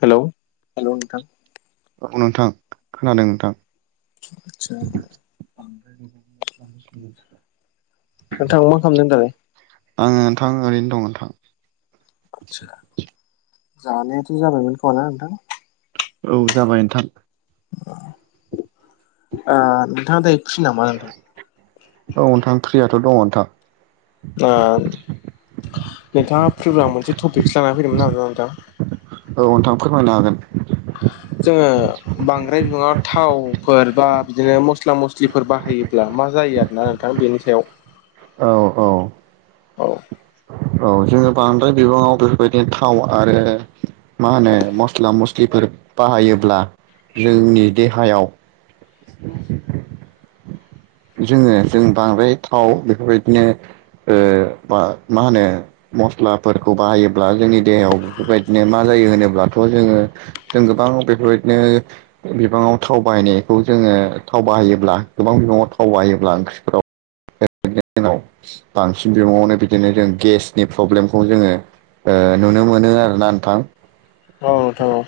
हेल' hello नोंथां। औ नोंथां खोनादों नोंथां। आदसा [unintelligible] नोंथां मा खालामदों दालाय? आङो नोंथां ओरैनो दं नोंथां। आदसा जानायाथ' जाबायमोन खा नोंथां। औ जाबाय नोंथां [unintelligible] ओ नोंथाङा दा थ' दङ नोंथां ओ नोंथाङा फ्रिबा मोनसे टपिकसो लाना फैदोंमोन आरोना नोंथां? औ नोंथां फोरमायनो हागोन। जोङो बांद्राय बिबाङाव थावफोर बा बिदिनो मस्ला मस्लिफोर बाहायोब्ला मा जा यो आरोना नोंथां बेनि सायाव। औ औ औ औ जोङो बांद्राय बिबाङाव बेफोरबायदिनो थाव आरो मा होनो मस्ला मस्लिफोर बाहायोब्ला जोंनि देहायाव [inaudible] जोङो जों बांद्राय थाव बेफोरबायदिनो ओ बा मा होनो मस्लाफोरखौ बाहायोब्ला जोंनि देहायाव बेफोरबायदिनो मा जायो जायो होनोब्लाथ' जोङो जों गोबां बेफोरबायदिनो बिबाङाव थाव बायनायखौ जोङो ओ थाव बाहायोब्ला गोबां बिबाङाव थाव बाहायोब्ला ओंख्रिफोराव [unintelligible] बांसिन बिबांवनो बिदिनो जों गेसनि प्रब्लेमखौ जोङो ओ नुनो मोनो आरो ना नोंथां। औ नोंथां औ।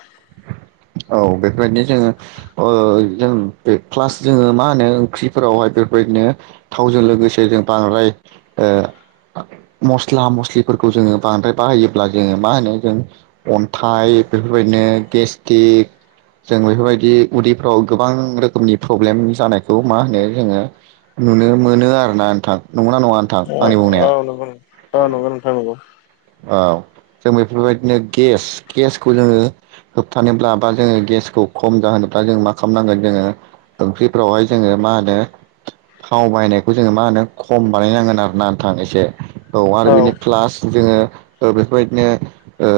औ बेफोरबायदिनो जोङो ओ जों बे क्लास जोङो मा होनो ओंख्रि फोरावहाय बेफोरबायदिनो थावजों लोगोसे जों बांद्राय ओ मस्ला मस्लिफोरखौ जोङो बांद्राय बाहायोब्ला जोङो मा होनो जों अन्थाइ बेफोरबायदिनो गेस्टिक जों बेफोरबायदि उदैफ्राव गोबां रोखोमनि प्रब्लेम जानायखौ मा होनो जोङो नुनो मोनो आरोना नोंथां। नंगौना नङा नोंथां? औ आंनि बुंनाया नंगौ ओं, औ नंगौ नोंथां औ। औ। जों बेफोरबायदिनो गेस गेसखौ जोङो होबथानोब्ला बा जोङो गेसखौ खम जाहोनो ब्ला जों मा खालामनांगोन जोङो ओंख्रिफ्रावहाय जोङो मा होनो थाव बायनायखौ जोङो मा होनो खम बानायनांगोन आरो ना नोंथां एसे औ आरो बिनि प्लास जोङो ओ बेफोरबायदिनो ओ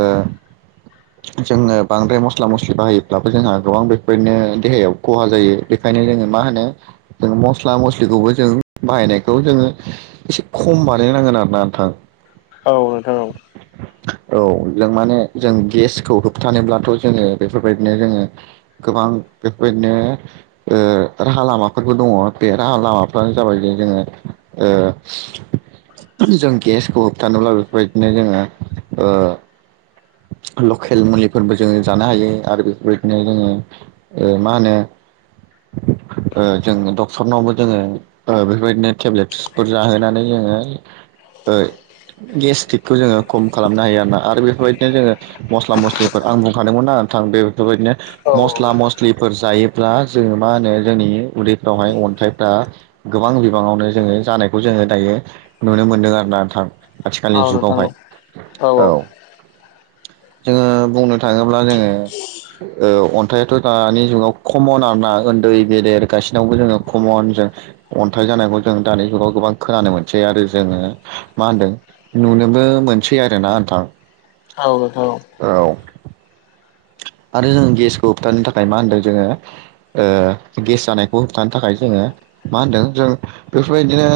जोङो बांद्राय मस्ला मस्लि बाहायोब्लाबो जोंहा गोबां बेफोरनो देहायाव खहा जायो। बे खायनो जों मा होनो जों मस्ला मस्लिखौबो जों बाहायनायखौ जोङो एसे खम बानायनांगोन आर ना नोंथां। औ [unintelligible] औ जों माने जों गेसखौ होबथानोब्लाथ' जोङो बेफोरबायदिनो जोङो गोबां बां बेफोरबायदिनो ओ राहा लामाफोरबो दङ। बे राहा लामाफ्रानो जाबाय जे जोङो ओ जों गेसखौ होबथानोब्ला बेफोरबाय दिनो जोङो ओ [inaudible] लकेल मुलिफोरबो जोङो जानो हायो आरो बेफोरबायदिनो जोङो ओ मा होनो [inaudible] ओ जों डक्टरनावबो जोङो बेफोरबायदिनो टेब्लेटसफोर जाहोनानै जोङो ओ गेस्टिकखौ जोङो खम खालामनो हायो आरोना आरो बेफोरबाय दिनो जोङो मस्ला मस्लिफोर आं बुंखादोंमोन ना नोंथां बेफोरबायदिनो औ मस्ला मस्लिफोर जायो ब्ला जोङो मा होनो जोंनि उदैफ्रावहाय अन्थाइफ्रा गोबां बिबाङावनो जोङो जानायखौ जोङो दायो नुनो मोनदों आरो नोंथां औ आथिखालनि नोंथां जुगावहाय औ। [inaudible] जोङो बुंनो थाङोब्ला जोङो ओ अन्थाइथ' दानि जुनाव खमन आरोना उन्दै गेदेर गासिनावबो जोङो खमन ओ अन्थाइ जानायखौ जों दानि जुगाव गोबां खोनानो मोनसै आरो जोङो मा होनदों नुनोबो मोनसै आरोना नोंथां। औ औ। [inaudible] आरो जों गेसखौ होबथानो थाखाय मा होनदों जोङो ओ गेस जानायखौ होबथानो थाखाय जोङो मा होनदों जों बेफोरबायदिनो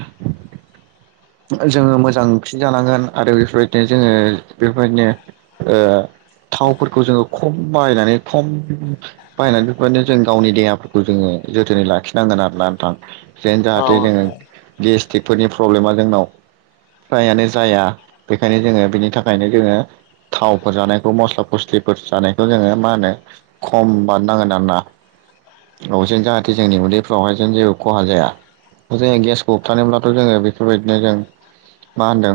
[inaudible] जोङो मोजां ओंख्रि जानांगोन आरो बेफोरबायदिनो जोङो बेफोरबायदिनो ओ थावफोरखौ जोङो खम बायनानै खम बाहायनानै बेफोरबादिनो जों गावनि देहाफोरखौ जोङो जोथोनै लाखिनांगोन आरोना नोंथां जेन औ जाहाथे जोङो गेस्टिकफोरनि प्रब्लेमा जोंनाव फ्रायानो जाया बेखायनो जोङो बेनि थाखायनो जोङो थावफोर जानायखौ मस्ला मस्लिफोर जानायखौ जोङो मा होनो खम बानायनांगोन आरोना। औ जेन जाहाथे जोंनि उन्दैफ्रावहाय जों जेबो खहा जाया जोङो गेसखौ होबथानोब्लाथ' जोङो बेफोरबायदिनो जों मा होनदों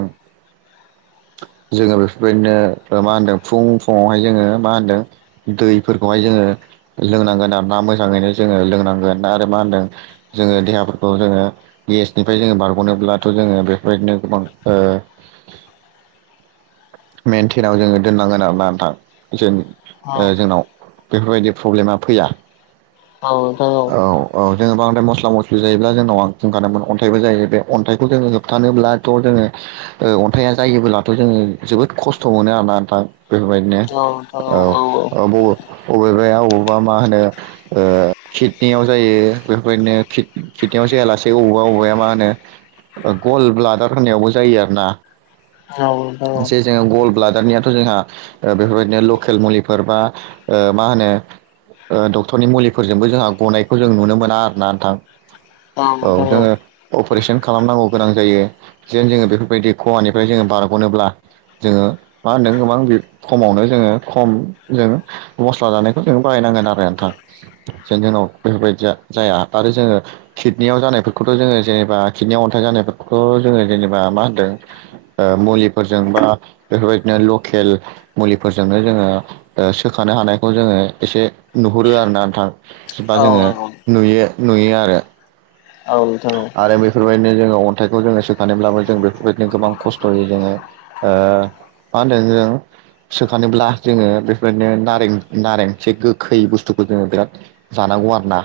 [inaudible] जोङो बेफोरबायदिनो मा होनदों फुं फुुंवहाय जोङो मा होनदों दैफोरखौहाय जोङो ङो लोंनांगोन आरो ना मोजाङैनो जोङो लोंनांगोन आरो मा होनदों जोङो देहाफोरखौ जोङो ओ गेसनिफ्राय जोङो बारग'नोब्ला थ ओ जोङो बेफोरदिनो गोबां ओ मेनटेनाव जोङो दोननांगोन आरोना नोंथां जों औ ओ जोंनाव बेफोरबायदि फ्रब्लेमा फैया औ नंगौ। जो बांद्राय मस्ला मस्लि जायोब्ला जोंनाव आ बुंखानोमोन अन्थाइबो जायो बे अन्थाइखौ जोङो होबथानोब्लाथ' जोङो ओ अन्थाइया जायोबोलाथ' जोङो जोबोद खस्थ' मोनो आरोना नोंथां। बेफोरबायदिनो औ नोंथां औ औ औ ब अबेबाया अबेबा मा होनो ओ खिदनियाव जायो बेफोरबायदिनो खिद खिदनियाव जायालासे अबावबा अबावबाया मा होनो गल ब्लादार होननायावबो जायो आरोना। औ औ जे जों ओ गलब्लादा नियाथ' जोंहा ओ बेफोरबायदिनो लकेल मुलिफोर बा ओ मा होनो ओ डक्टरनि मुलिफोरजोंबो जोंहा गनायखौ जों नुनो मोना आरोना नोंथां। औ जोङो अपारेसन खालामनांगौ गोनां जायो जेन जोङो बेफोरबायदि खहानिफ्राय जोङो बारग'नोब्ला जोङो मा होनदों गोबां बि खमावनो जोङो खम जों मस्ला जानायखौ जों बाहायनांगोन आरो नोंथां जेन जोंनियाव बेफोरबायदिया जाया आरो जोङो किडनिआव जानायफोरखौ बेंखौथ' जोंङो जेनेबा किडनियाव अनथाय जानायफोरखौथ' जोङो जेनबा मा होनदों ओ मुलि फोर जों बा बेफोरबायदिनो लकेल मुलिफोरजोंनो जोङो ओ सोखानो हानायखौ जोङो एसे नुहुरो आरो ना नोंथां जेनबा औ जोङो नंगौ नुयो नुयो आरो [inaudible] आरो बैफोरबायदिनो जोङो अन्थाइखौ जोङो सोखानोब्लाबो जों बेफोरबायदिनो गोबां खस्थ'यै जोङो ओ मा होनदों जों सोखानोब्ला जोङो बेफोरदिनो नारें नारें एसे गोखै बुस्थु खौ जोंङो बिराद जानांगौ आरोना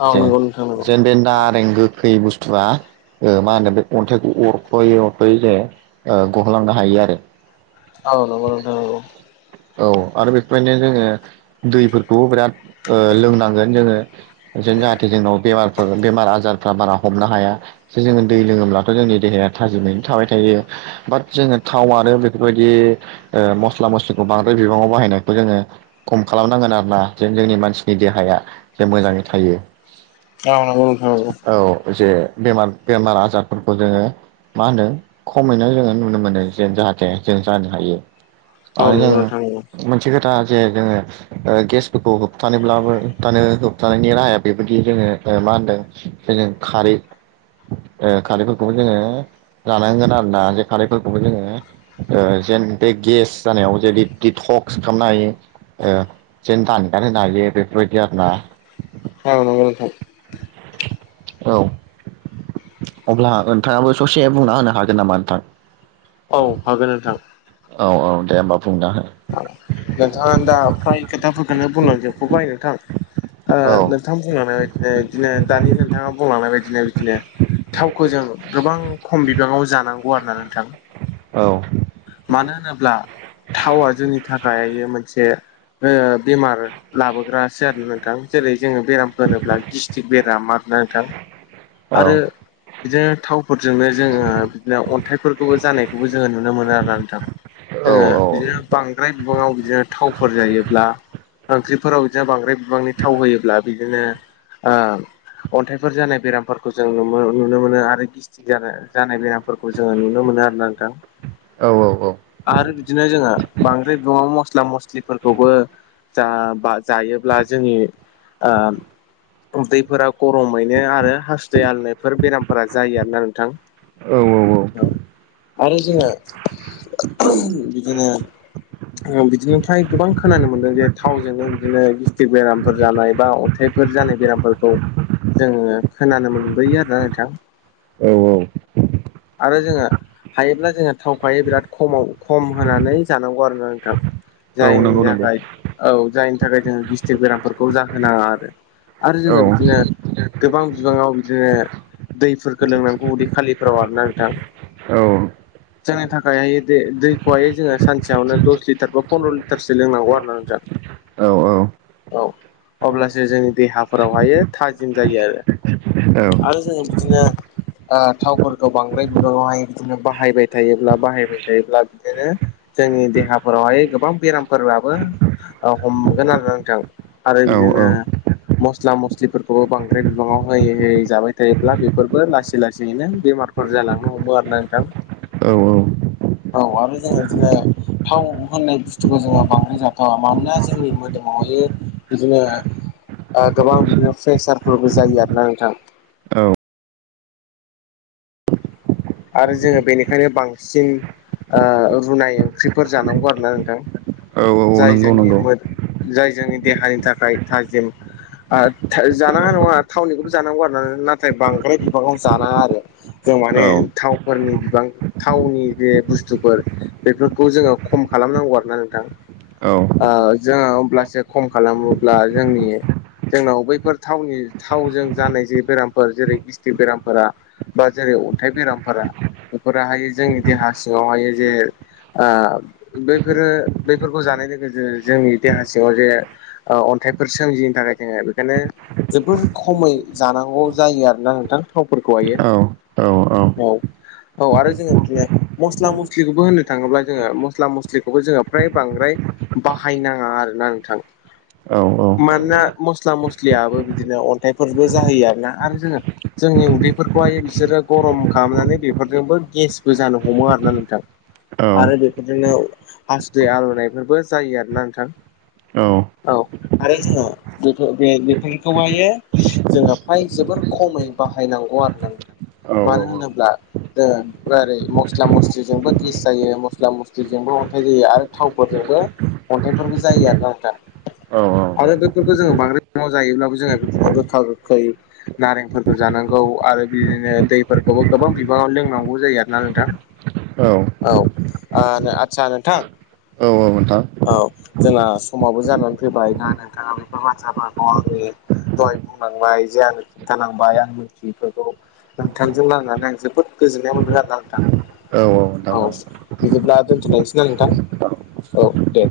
औ जेन नंगौ नोंथां नंगौ जेन बे नारें गोख खै बुस्थुआ ओ मा होनो बे अन्थाइखौ अरफ'यै अरफ'यै जे ओ गहोलांनो हायो आरो औ नंगौ नोंथां नंगौ। औ आरो बेफोरबादिनो जोङो दैफोरखौ बिराद ओ लोंनांगोन जोङो जे जाहाथे जोंनाव बेमारफोर बेमार आजारफ्रा बारा हमनो हाया जोङो दै लोङोब्लाथ' जोंनि देहाया थाजि मैनो थाबाय थायो बाथ जोङो थाव आरो बेफोरबायदि ओ मस्ला मस्लिखौ बांद्राय बिबाङाव बाहायनायखौ जोङो खम खालामनांगोन आरो ना जेन जोंनि मानसिनि देहाया जे मोजाङै थायो। औ नंगौ नोंथां नंगौ। औ जे बेमार बेमार आजारफोरखौ जोङो मा होनदों खमैनो जोङो नुनो मोनो जे जाहाथे जों जानो हायो नंगौ औ आरो जों नंगौ नोंथां मोनसे खोथा जे जोङो ओ गेसफोरखौ होबथानोब्लाबो होबथानो होबथानायनि राहाया बेबायदि जोङो ओ मा होनदों जेजों खारै खारैफोरखौबो जोङो जानांगोन आरोना। खारायफोरखौबो जोङो ओ जेन बे गेस जानायाव जेरै दिडटक्स खालामनो हायो। ओ जेन दानगार होनो हायो बेफोरबायदि आरो ना। औ नोंगौ नोंथां। औ। अब्ला नोंथाङाबो ससे बुंना होनो हागोन नामा नोंथां। औ हागोन नोंथां। औ औ दे होमबा बुंना हो। औ बुंलांजोबफ'बाय नोंथां। ओ औ नोंथां बुंलांनाय बायदिनो बिदिनो दानि नोंथाङा बुंलांनाय बायदिनो बिदिनो। थावखौ जों गोबां खम बिबाङाव जानांगौ आरो ना नोंथां। औ मानो होनोब्ला थावआ जोंनि थाखाय मोनसे ओ बेमार लाबोग्रासो आरो नोंथां जेरै जोङो बेराम होनोब्ला गिस्थिक बेराम आरो ना नोंथां औ आरो बिदिनो थाव फोरजोंनो जोङो बिदिनो अन्थाइफोरखौबो जानायखौबो जोङो नुनो मोनो आरो ना नोंथां। औ जोङो बिदिनो बांद्राय बिबाङाव बिदिनो थावफोर जायोब्ला ओंख्रिफोराव बिदिनो बांद्राय बिबांनि थाव होयोब्ला बि बिदिनो ओ अन्थाइफोर जानाय बेराम फोरफोरखौ जों नुनो मोनो आरो गिस्थिक जाना जानाय बेरामफोरखौ जोङो नुनो मोनो आरो ना नोंथां। औ औ। आरो बिदिनो जोङो बांद्राय बिबाङाव मस्ला मस्लिफोरखौबो। जा बा जायोब्ला जोंनि ओ दैफोरा गरमैनो आरो हासुदै आलुनायफोर बेरामफोरा जायो आरोना औ नोंथां। आरो जों। बिदिनो बिदिनोफ्राय गोबां खोनानो मोन्दों जे थावजोंनो बिदिनो गिस्टिक बेरामफोर जानाय बा अन्थाइ फोर जानाय बेरामफोरखौ जोङो खोनानो मोनबोयो आरोना नोंथां। औ औ आरो जोङो हायोब्ला जोंहा थावखौहाय बिराद खमाव खम होनानै जानांगौ आरो ना नोंथां। औ जायनि नंगौ नंगौ थाखाय औ जायनि थाखाय जोंङो गस्थिक बेरामफोरखौ जाहोनाङा आरो आरो औ जोङो बिदिनो गोबां बिबाङाव बि जोङो दैफोरखौ लोंनांगौ उदै खालिफोराव आर ना नोंथां। औ जोंनि थाखायहाय दै दैखौहाय जोङो सानसेयावनो दस लिटार बा पन्द्र' लिटारसो लोंनांगौ आरो ना नोंथाङां। औ। औ अब्लासो जोंनि देहाफोरावहायो थाजिम जायो आरो औ आरो जों बिदिनो ओ थावफोरखौ बांद्राय बिबांआवहाय बिदिनो बाहायबाय थायोब्ला बाहायबाय थायोब्ला बिदिनो जोंनि देहाफोरावहाय गोबां बेरामफोराबो हमगोन आरो नोंथां। आरो औ बिदिनो मस्ला मस्लिफोरखौबो बांद्राय बिबाङाव होयै होयै जाबाय थायोब्ला बेफोरबो लासै लासैनो बेमारफोर जालांनो हमो आरो ना नोंथां। औ औ आरो जोंङो इदिनो थाव होननाय बुस्थुखौ जोङो बांद्राय जाथावा मानोना जोंनि मोदोमावहाय बिदिनो ओ गोबां बिदिनो प्रेसारफोरबो जायो आरो ना नोंथां? औ आरो जोङो बेनिखायनो बांसिन आ रुनाय ओंख्रिफोर जानांगौ आरो ना नोंथां औ औ जाय नंगौ जोंनि नंगौ मो जाय जोंनि देहानि थाखाय थाजिम आ था जानाङा नङा थावनिखौबो जानांगौ आरो ना नाथाय बांद्राय बिबांङाव जानाङा आरो। [unintelligible] माने औ थावफोरनि बिबां थावनि बे बुस्थुफोर बेफोरखौ जोङो खम खालामनांगौ आरो ना नोंथां? औ ओ जोङो अब्लासो खम खालामोब्ला जोंनि जोंनाव बैफोर थावनि थावजों जानाय जे बेरामफोर जेरै गिस्थिक बेरामफोरा बा जेरै अन्थाइ बेरामफोरा बेफोराहाय जोंनि देहा सिङावहाय जे आ बेफोरो बैफोरखौ जानायजों जोंङो जोंनि देहा सिङाव जे अ' अन्थाइफोर सोमजियैनि थाखाय जोङो बेखायनो जोबोर खमै जानांगौ जायो आरो ना नोंथां थावफोरखौहायो। औ-औ। औ औ आरो जोङो बिदिनो मस्ला-मस्लिखौबो होननो थाङोब्ला जोङो मस्ला-मस्लिखौबो जोङो फ्राय बांद्राय बाहायनाङा आरोना नोंथां? औ औ मानोना मस्ला-मस्लियाबो बिदिनो अन्थाइफोरबो जाहोयो आरोना आरो जोङो जोंनि उदैफोरखौहाय बिसोरो गरम खालामनानै बेफोरजोंबो गेसबो जानो हमो आरोना नोंथां? आरो बेफोरजोंनो हासुदै आरल'नायफोरबो जायो आरो ना नोंथां? औ आरो जोङो बे-बे-बेफोरखौहायो जोङो फ्राय जोबोर खम खमै बाहायनांगौ आरो ना नोंथां? मानो होनोब्ला [unintelligible] ओरै मस्ला-मस्लिजोंबो गेस जायो मस्ला-मस्लिजोंबो अन्थाइ जायो आरो थावफोरजोंबो अन्थाइफोरबो जायो आरोना नोंथां? आरो बेफोरखौ जोङो बांद्राय बिबाङाव जायोब्लाबो जोङो गोखा-गोखै नारेंफोरखो जानांगौ आरो बिदिनो दैफोरखौबो गोबां बिबाङाव लोंनांगौ जायो आरो ना नोंथां? औ आ आदसा नोंथां नोंथां औ जोंना समाबो जानानै फैबाय दा नोंथाङा बेफोर बाथ्राफोरखौ आंनि दहाय बुंलांबाय जे आंनो खिन्थानांबाय आं मिथियिफोरखौ। नोंथांजों रायलायनानै आं जोबोद गोजोननाय मोनबाय आरो ना नोंथां? औ बिदिब्ला दोन्थ'लायनोसै ना नोंथां औ दे।